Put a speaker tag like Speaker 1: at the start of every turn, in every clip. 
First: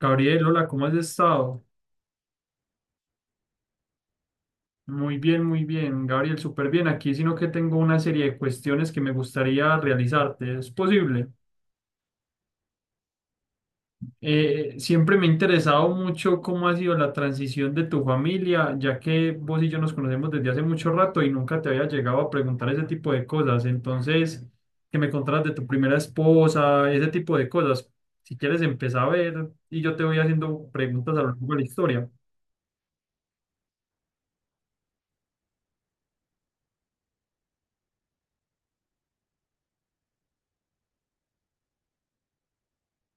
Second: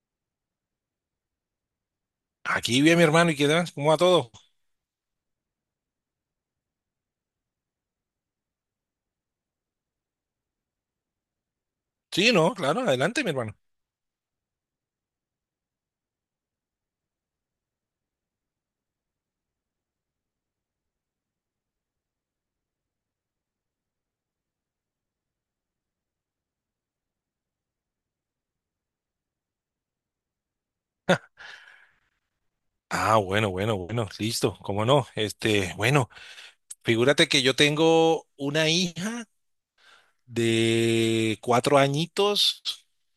Speaker 1: Gabriel, hola, ¿cómo has estado?
Speaker 2: Aquí vi a mi hermano y qué tal, ¿cómo va todo?
Speaker 1: Muy bien, Gabriel, súper bien aquí, sino que tengo una serie de cuestiones que me gustaría realizarte. ¿Es posible?
Speaker 2: Sí, no, claro, adelante, mi hermano.
Speaker 1: Siempre me ha interesado mucho cómo ha sido la transición de tu familia, ya que vos y yo nos conocemos desde hace mucho rato y nunca te había llegado a preguntar ese tipo de cosas. Entonces, que me contaras de tu primera esposa, ese tipo de cosas. Si quieres, empezar a ver y yo te voy haciendo preguntas a lo largo de la historia.
Speaker 2: Ah, bueno, bueno, bueno, listo, cómo no. Este, bueno, figúrate que yo tengo una hija de 4 añitos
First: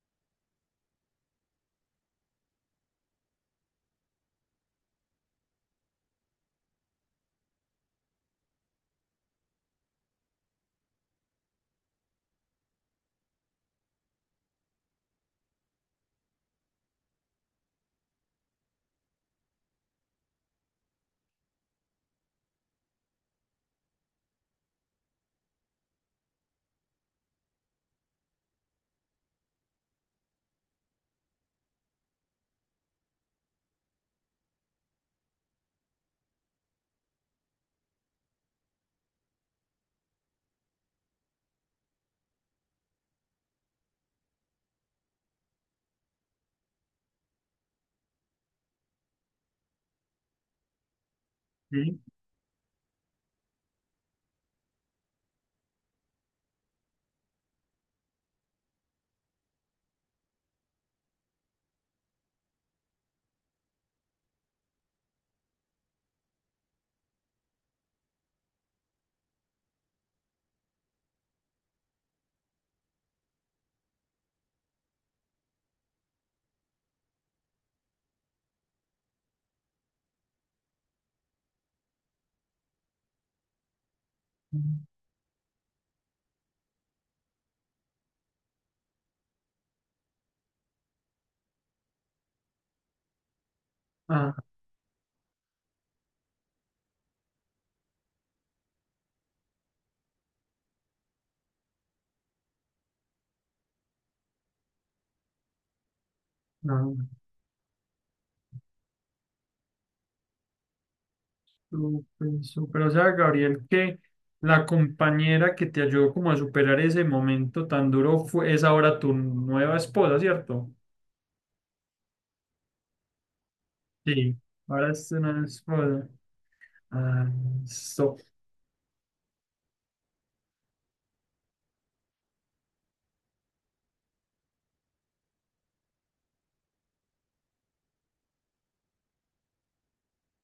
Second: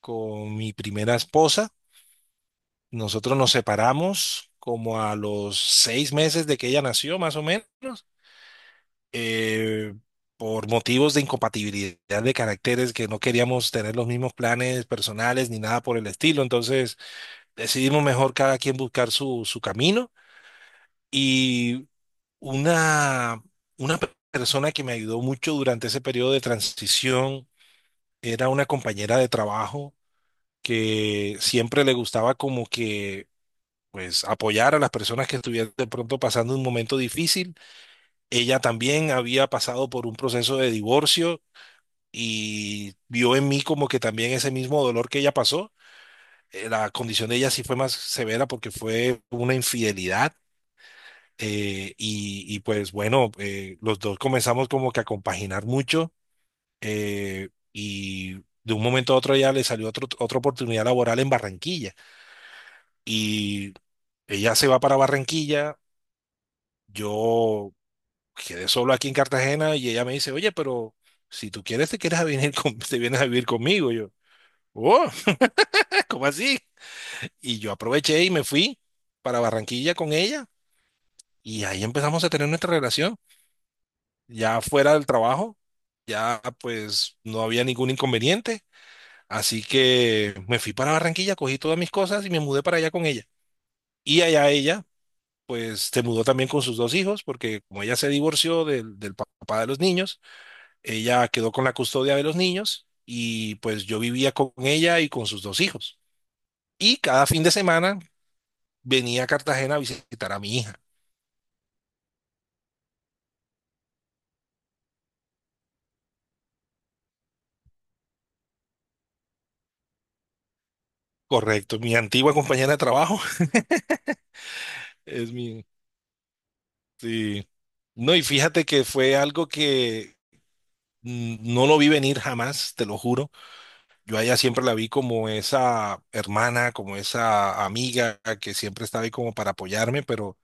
Speaker 2: con mi primera esposa. Nosotros nos separamos como a los 6 meses de que ella nació, más o menos, eh, por motivos de incompatibilidad de caracteres que no queríamos tener los mismos planes personales ni nada por el estilo. Entonces, decidimos mejor cada quien buscar su camino y una, una persona que me ayudó mucho durante ese periodo de transición era una compañera de trabajo que siempre le gustaba como que pues apoyar a las personas que estuvieran de pronto pasando un momento difícil. Ella también había pasado por un proceso de divorcio y vio en mí como que también ese mismo dolor que ella pasó. La condición de ella sí fue más severa porque fue una infidelidad.
Speaker 1: Sí.
Speaker 2: Pues bueno, los dos comenzamos como que a compaginar mucho, y de un momento a otro ya le salió otra oportunidad laboral en Barranquilla y ella se va para Barranquilla, yo quedé solo aquí en Cartagena y ella me dice, oye, pero si tú quieres te quieres a venir te vienes a vivir conmigo. Yo, oh, ¿cómo así? Y yo aproveché y me fui para Barranquilla con ella y ahí empezamos a tener nuestra relación. Ya fuera del trabajo, ya pues no había ningún inconveniente. Así que me fui para Barranquilla, cogí todas mis cosas y me mudé para allá con ella. Y
Speaker 1: Ah,
Speaker 2: allá ella, pues se mudó también con sus 2 hijos, porque como ella se divorció del papá de los niños, ella quedó con la custodia de los niños y pues yo vivía con ella y con sus 2 hijos.
Speaker 1: no.
Speaker 2: Y cada fin de semana venía a Cartagena a visitar a mi hija.
Speaker 1: Súper, súper. O sea, Gabriel, que la compañera que te ayudó como a superar ese momento tan duro fue, es ahora tu nueva esposa, ¿cierto?
Speaker 2: Correcto, mi antigua compañera de trabajo
Speaker 1: Sí, ahora es
Speaker 2: es
Speaker 1: una
Speaker 2: mi.
Speaker 1: esposa. Ah,
Speaker 2: Sí. No,
Speaker 1: so-
Speaker 2: y fíjate que fue algo que no lo vi venir jamás, te lo juro. Yo a ella siempre la vi como esa hermana, como esa amiga que siempre estaba ahí como para apoyarme, pero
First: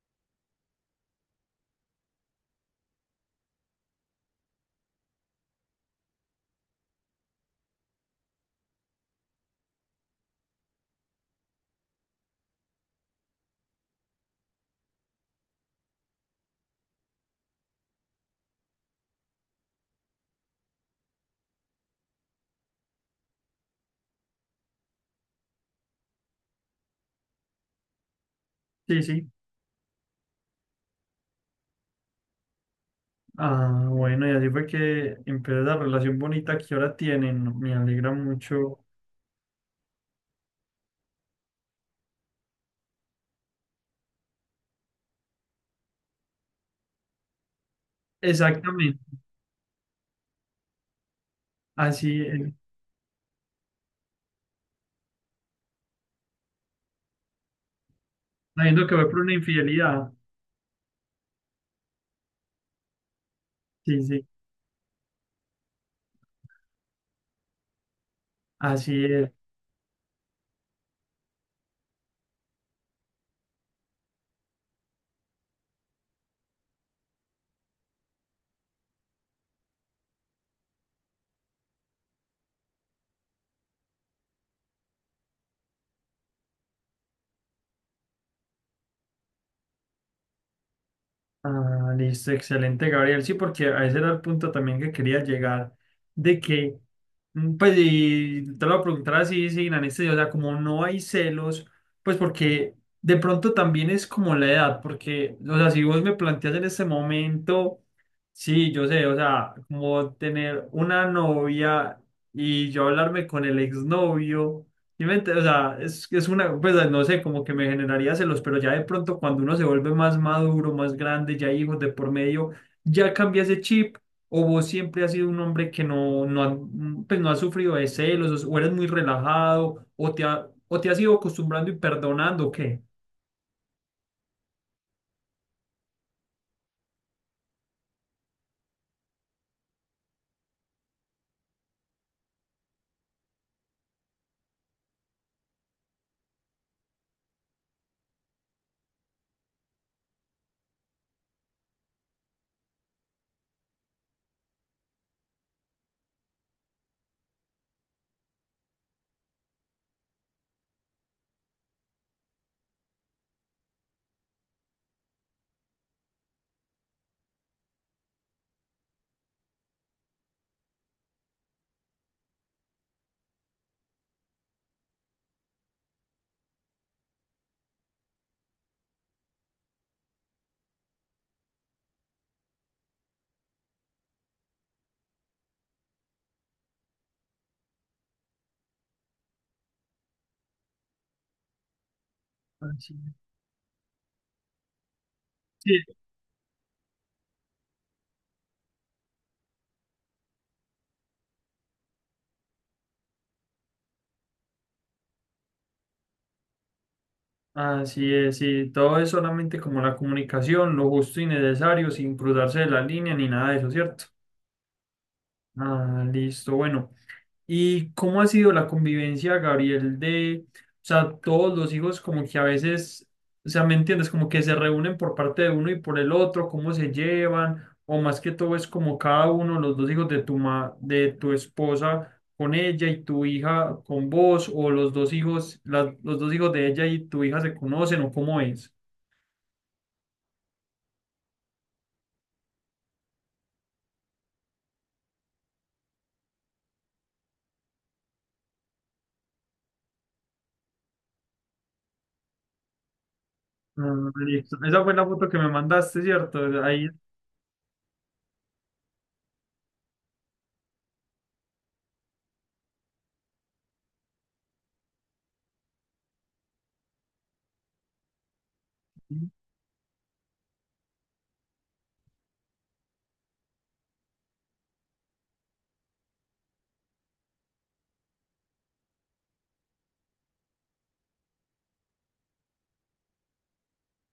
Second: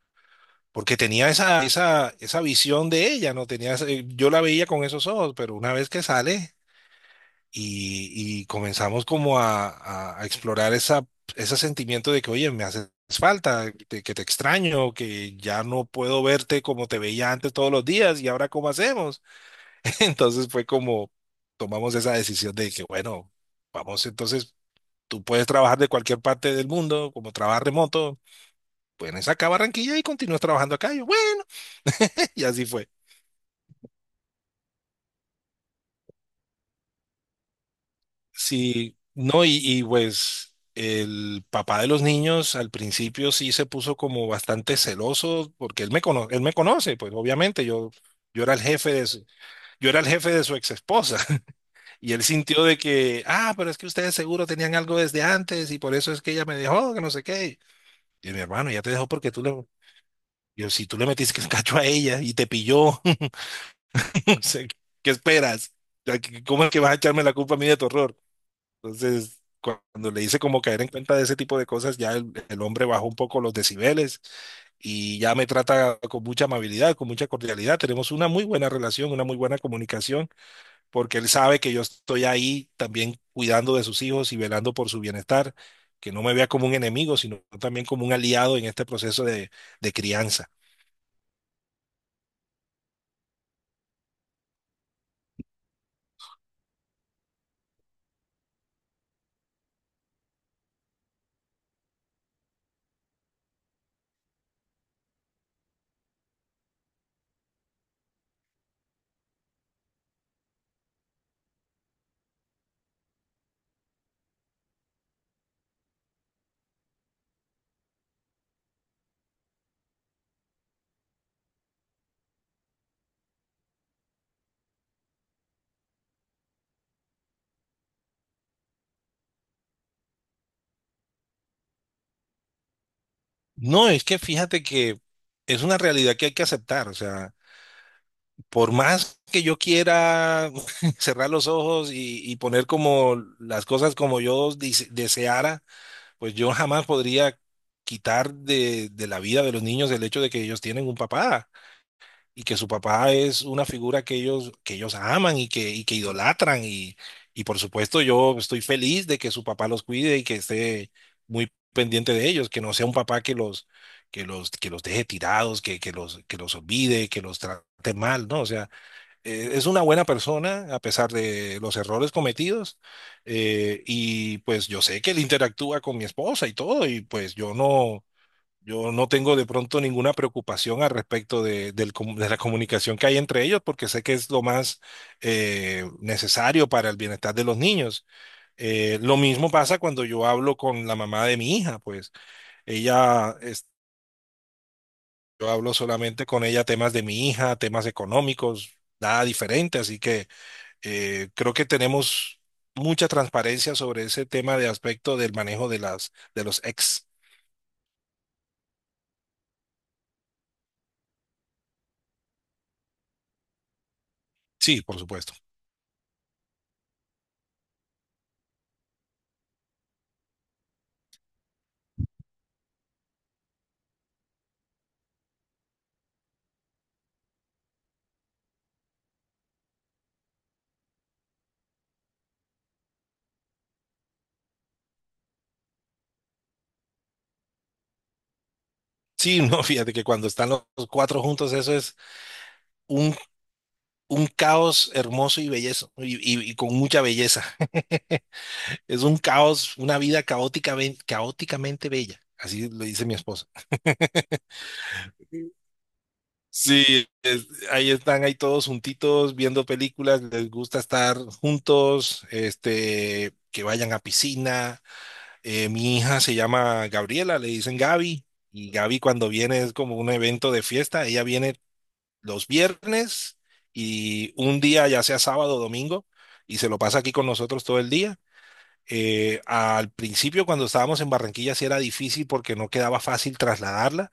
Speaker 2: porque tenía esa visión de ella, ¿no? Tenía, yo la veía con esos ojos, pero una vez que sale y comenzamos como a explorar esa, ese sentimiento de que, oye, me haces falta, que te extraño, que ya no puedo verte como te veía antes todos los días y ahora cómo hacemos. Entonces fue como tomamos esa decisión de que, bueno, vamos, entonces tú puedes trabajar de cualquier parte del mundo, como trabajas remoto,
Speaker 1: sí,
Speaker 2: puedes
Speaker 1: sí.
Speaker 2: acá a Barranquilla y continúas trabajando acá. Y yo, bueno, y así fue.
Speaker 1: Ah, bueno, y así fue que empezó la relación bonita que ahora tienen. Me alegra mucho.
Speaker 2: Sí, no, y pues el papá de los niños al principio sí se puso como bastante celoso porque él él me conoce, pues obviamente yo, yo era el jefe
Speaker 1: Exactamente.
Speaker 2: de yo era el jefe de su ex esposa y
Speaker 1: Así
Speaker 2: él
Speaker 1: es.
Speaker 2: sintió de que, ah, pero es que ustedes seguro tenían algo desde antes y por eso es que ella me dejó, que no sé qué. Y mi hermano, ya
Speaker 1: Sabiendo
Speaker 2: te
Speaker 1: que
Speaker 2: dejó
Speaker 1: fue por
Speaker 2: porque
Speaker 1: una infidelidad.
Speaker 2: yo, si tú le metiste el cacho a ella y te pilló.
Speaker 1: Sí, sí.
Speaker 2: No sé, ¿qué esperas? O sea, ¿cómo es que vas a echarme la culpa a mí de tu error?
Speaker 1: Así es.
Speaker 2: Entonces, cuando le hice como caer en cuenta de ese tipo de cosas, ya el hombre bajó un poco los decibeles y ya me trata con mucha amabilidad, con mucha cordialidad. Tenemos una muy buena relación, una muy buena comunicación, porque él sabe que yo estoy ahí también cuidando de sus hijos y velando por su bienestar, que no me vea como un enemigo, sino también como un aliado en este proceso de crianza.
Speaker 1: Ah, listo, excelente, Gabriel. Sí, porque a ese era el punto también que quería llegar, de que, pues, y te lo voy a preguntar así, sin anestesia, o sea, como no hay celos, pues porque de pronto también es como la edad, porque, o sea, si vos me planteas en este momento, sí, yo sé, o sea, como tener una novia y yo hablarme con el exnovio. Sí, o sea, es una, pues no sé, como que me generaría celos, pero ya de pronto cuando uno se vuelve más maduro, más grande, ya hay hijos de por medio, ya cambia ese chip, o vos siempre has sido un hombre que pues no has sufrido de celos, o eres muy relajado, o o te has ido acostumbrando y perdonando, ¿o qué?
Speaker 2: No, es que fíjate que es una realidad que hay que aceptar, o sea. Por más que yo quiera cerrar los ojos y poner como las cosas como yo deseara, pues yo jamás podría quitar de la vida de los niños el hecho de que ellos tienen un papá y que su papá es una figura que ellos aman y que idolatran. Y por supuesto yo estoy feliz de que su papá los cuide y que esté muy pendiente de ellos, que no sea un papá que los... Que los, que los deje tirados, que los olvide, que los trate mal, ¿no? O sea, es una buena persona a pesar de los errores cometidos. Y pues yo sé que él interactúa con mi esposa y todo y pues yo no, yo no tengo de pronto ninguna preocupación al respecto de, de la comunicación que hay entre ellos porque sé que es lo más necesario para el bienestar de los niños. Lo mismo pasa cuando yo hablo con la mamá de mi hija, pues
Speaker 1: Así es.
Speaker 2: ella... Yo
Speaker 1: Sí,
Speaker 2: hablo solamente con ella temas de mi hija, temas económicos, nada diferente, así que creo que tenemos mucha transparencia sobre ese tema de aspecto del manejo de las de los ex.
Speaker 1: así es, sí, todo es solamente como la comunicación, lo justo y necesario, sin cruzarse de la línea ni nada de eso, ¿cierto?
Speaker 2: Sí, por supuesto.
Speaker 1: Ah, listo, bueno. ¿Y cómo ha sido la convivencia, Gabriel, de, o sea, todos los hijos como que a veces, o sea, ¿me entiendes? Como que se reúnen por parte de uno y por el otro, cómo se llevan, o más que todo es como cada uno, los dos hijos de de tu esposa con ella y tu hija con vos, o los dos hijos, los dos hijos de ella y tu hija se conocen, o cómo es.
Speaker 2: Sí, no, fíjate que cuando están los cuatro juntos, eso es un, un caos hermoso y bellezo, y con mucha belleza. Es un caos, una vida caótica, caóticamente bella. Así lo dice mi esposa.
Speaker 1: Ah, listo. Esa fue la foto que me mandaste, ¿cierto? Ahí,
Speaker 2: Sí, ahí están, ahí todos juntitos, viendo películas, les gusta estar juntos, este, que vayan a piscina. Mi hija se llama Gabriela, le dicen Gaby, y Gaby cuando viene es como un evento de fiesta, ella viene los viernes y un día, ya sea sábado o domingo, y se lo pasa aquí con nosotros todo el día. Al principio cuando estábamos en Barranquilla sí era difícil porque no quedaba fácil trasladarla,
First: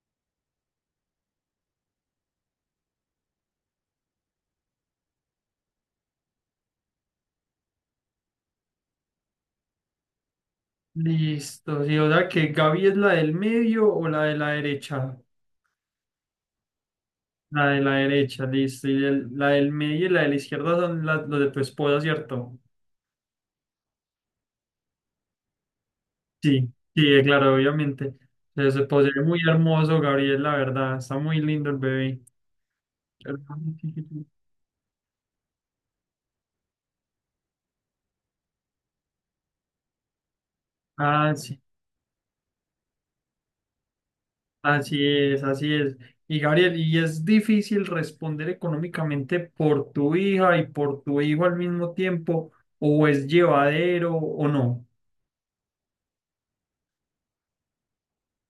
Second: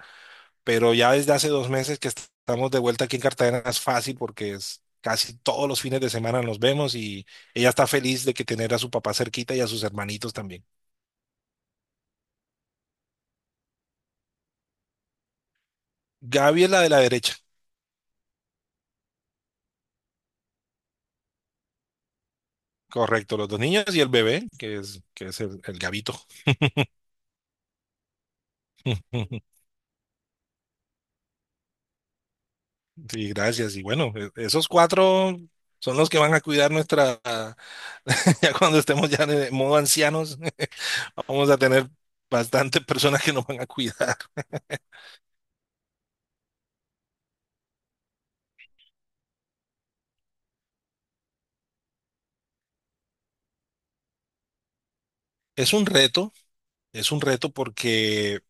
Speaker 2: pero ya desde hace 2 meses que estamos de vuelta aquí en Cartagena es fácil porque es casi todos los fines de semana nos vemos y ella está feliz de que tener a su papá cerquita y a sus hermanitos también.
Speaker 1: listo. Sí, o sea, que Gaby es la del medio o la de la derecha.
Speaker 2: Gaby es la de la derecha.
Speaker 1: La de la derecha, listo. Y la del medio y la de la izquierda son las, los de tu esposa, ¿cierto?
Speaker 2: Correcto, los dos niños y el bebé, que es el gabito.
Speaker 1: Sí, sí, claro, obviamente. Se posee muy hermoso, Gabriel, la verdad. Está muy lindo el bebé.
Speaker 2: Sí,
Speaker 1: Hermoso,
Speaker 2: gracias. Y bueno,
Speaker 1: chiquito.
Speaker 2: esos cuatro son los que van a cuidar nuestra, ya cuando estemos ya en modo ancianos,
Speaker 1: Ah,
Speaker 2: vamos a
Speaker 1: sí,
Speaker 2: tener bastantes personas que nos van a cuidar.
Speaker 1: así es, así es. Y Gabriel, y es difícil responder económicamente por tu hija y por tu hijo al mismo tiempo, o es llevadero o no.
Speaker 2: Es un reto, es un reto porque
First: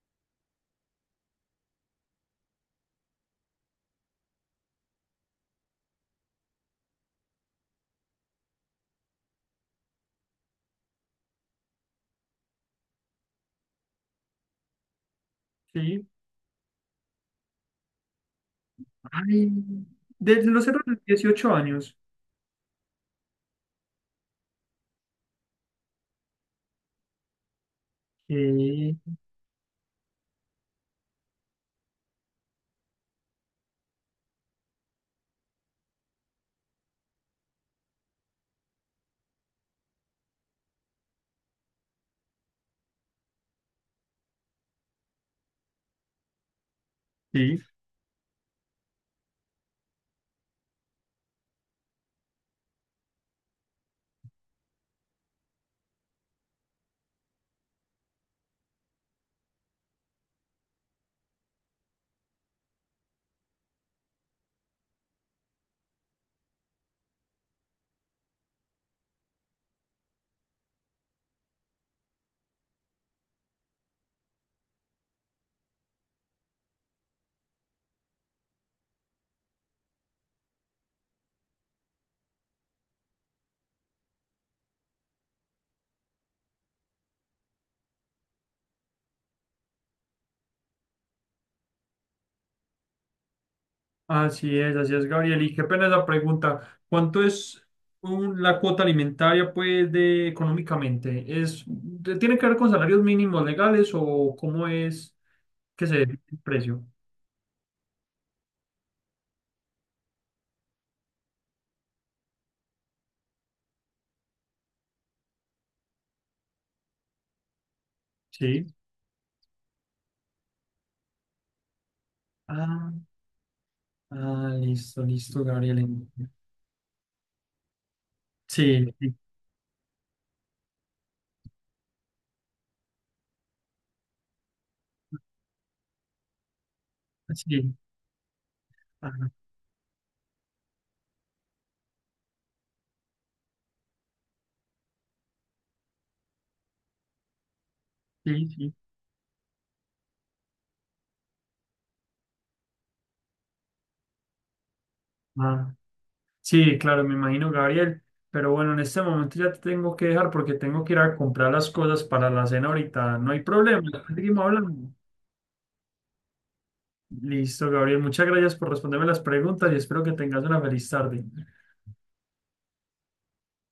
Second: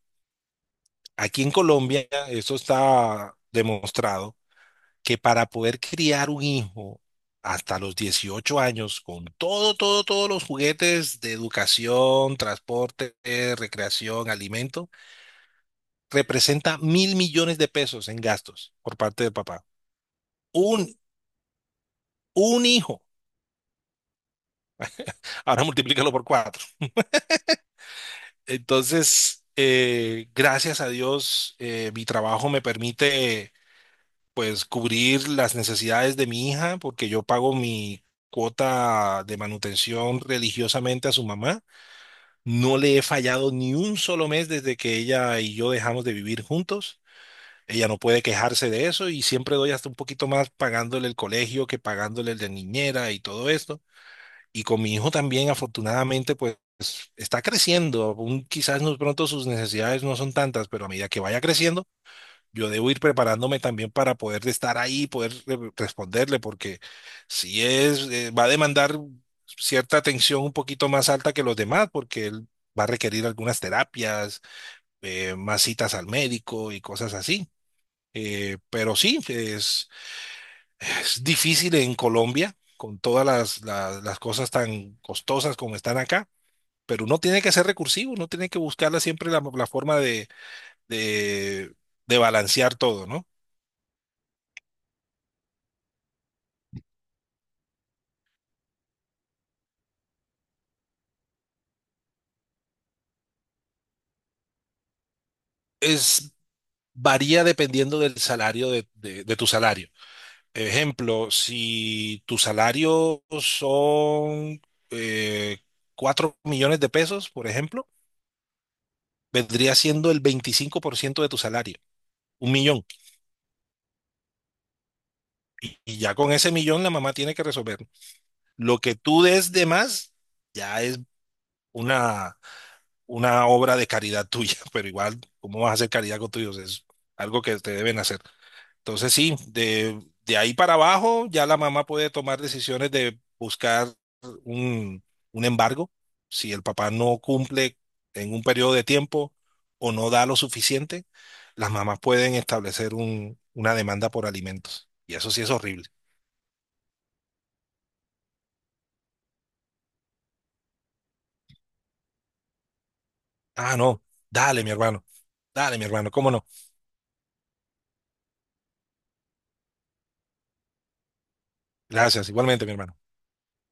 Speaker 2: aquí en Colombia eso está demostrado que para poder criar un hijo hasta los 18 años con todo, todo, todos los juguetes de educación, transporte, recreación, alimento,
Speaker 1: Sí.
Speaker 2: representa 1.000 millones de pesos en gastos por parte de
Speaker 1: Ay,
Speaker 2: papá.
Speaker 1: desde los 0 a
Speaker 2: Un,
Speaker 1: los 18 años.
Speaker 2: un hijo. Ahora multiplícalo por cuatro.
Speaker 1: Sí,
Speaker 2: Entonces, gracias a Dios, mi trabajo me permite pues cubrir las necesidades de mi hija porque yo pago mi cuota de manutención religiosamente a su mamá. No le he fallado ni un solo mes desde que ella y yo dejamos de vivir juntos.
Speaker 1: sí.
Speaker 2: Ella no puede quejarse de eso y siempre doy hasta un poquito más pagándole el colegio que pagándole el de niñera y todo esto. Y con mi hijo también, afortunadamente, pues está creciendo. Aún quizás no pronto sus necesidades no son tantas, pero a medida que vaya creciendo, yo debo ir preparándome también para poder estar ahí, poder responderle, porque si es, va a demandar cierta atención un poquito más alta que los demás, porque él va a requerir algunas terapias, más citas al médico y cosas así. Pero sí, es difícil en Colombia, con todas las cosas tan costosas como están acá. Pero uno tiene que ser recursivo, uno tiene que buscarla siempre la forma de, de balancear todo, ¿no?
Speaker 1: Así es, Gabriel. Y qué pena esa pregunta. ¿Cuánto es la cuota alimentaria, pues, de económicamente? ¿Es, tiene que ver con salarios mínimos legales o cómo es que se define
Speaker 2: Es,
Speaker 1: el precio?
Speaker 2: varía dependiendo del salario de tu salario. Ejemplo, si tu salario son eh, 4 millones de pesos, por ejemplo,
Speaker 1: Sí.
Speaker 2: vendría siendo el 25% de tu salario, un millón.
Speaker 1: Ah, ah, listo, listo, Gabriel.
Speaker 2: Y
Speaker 1: En-
Speaker 2: ya con ese millón la mamá tiene que resolver. Lo
Speaker 1: Sí,
Speaker 2: que
Speaker 1: sí,
Speaker 2: tú des de más ya es una, una obra de caridad tuya, pero igual, ¿cómo vas a hacer caridad con tus hijos? Es algo que te
Speaker 1: sí,
Speaker 2: deben hacer. Entonces
Speaker 1: ajá,
Speaker 2: sí, de ahí para abajo ya la mamá puede tomar decisiones de buscar un, un embargo si el papá no cumple en un
Speaker 1: sí,
Speaker 2: periodo
Speaker 1: sí.
Speaker 2: de tiempo o no da lo suficiente, las mamás pueden establecer una demanda por alimentos. Y eso sí es
Speaker 1: Ah,
Speaker 2: horrible.
Speaker 1: sí, claro, me imagino, Gabriel. Pero bueno, en este momento ya te tengo que dejar porque tengo que ir a comprar las cosas para la cena ahorita. No hay
Speaker 2: Ah,
Speaker 1: problema.
Speaker 2: no,
Speaker 1: Seguimos
Speaker 2: dale, mi
Speaker 1: hablando.
Speaker 2: hermano, dale, mi hermano, ¿cómo no?
Speaker 1: Listo, Gabriel. Muchas gracias por responderme las preguntas y espero que tengas una feliz tarde.
Speaker 2: Gracias, igualmente, mi hermano.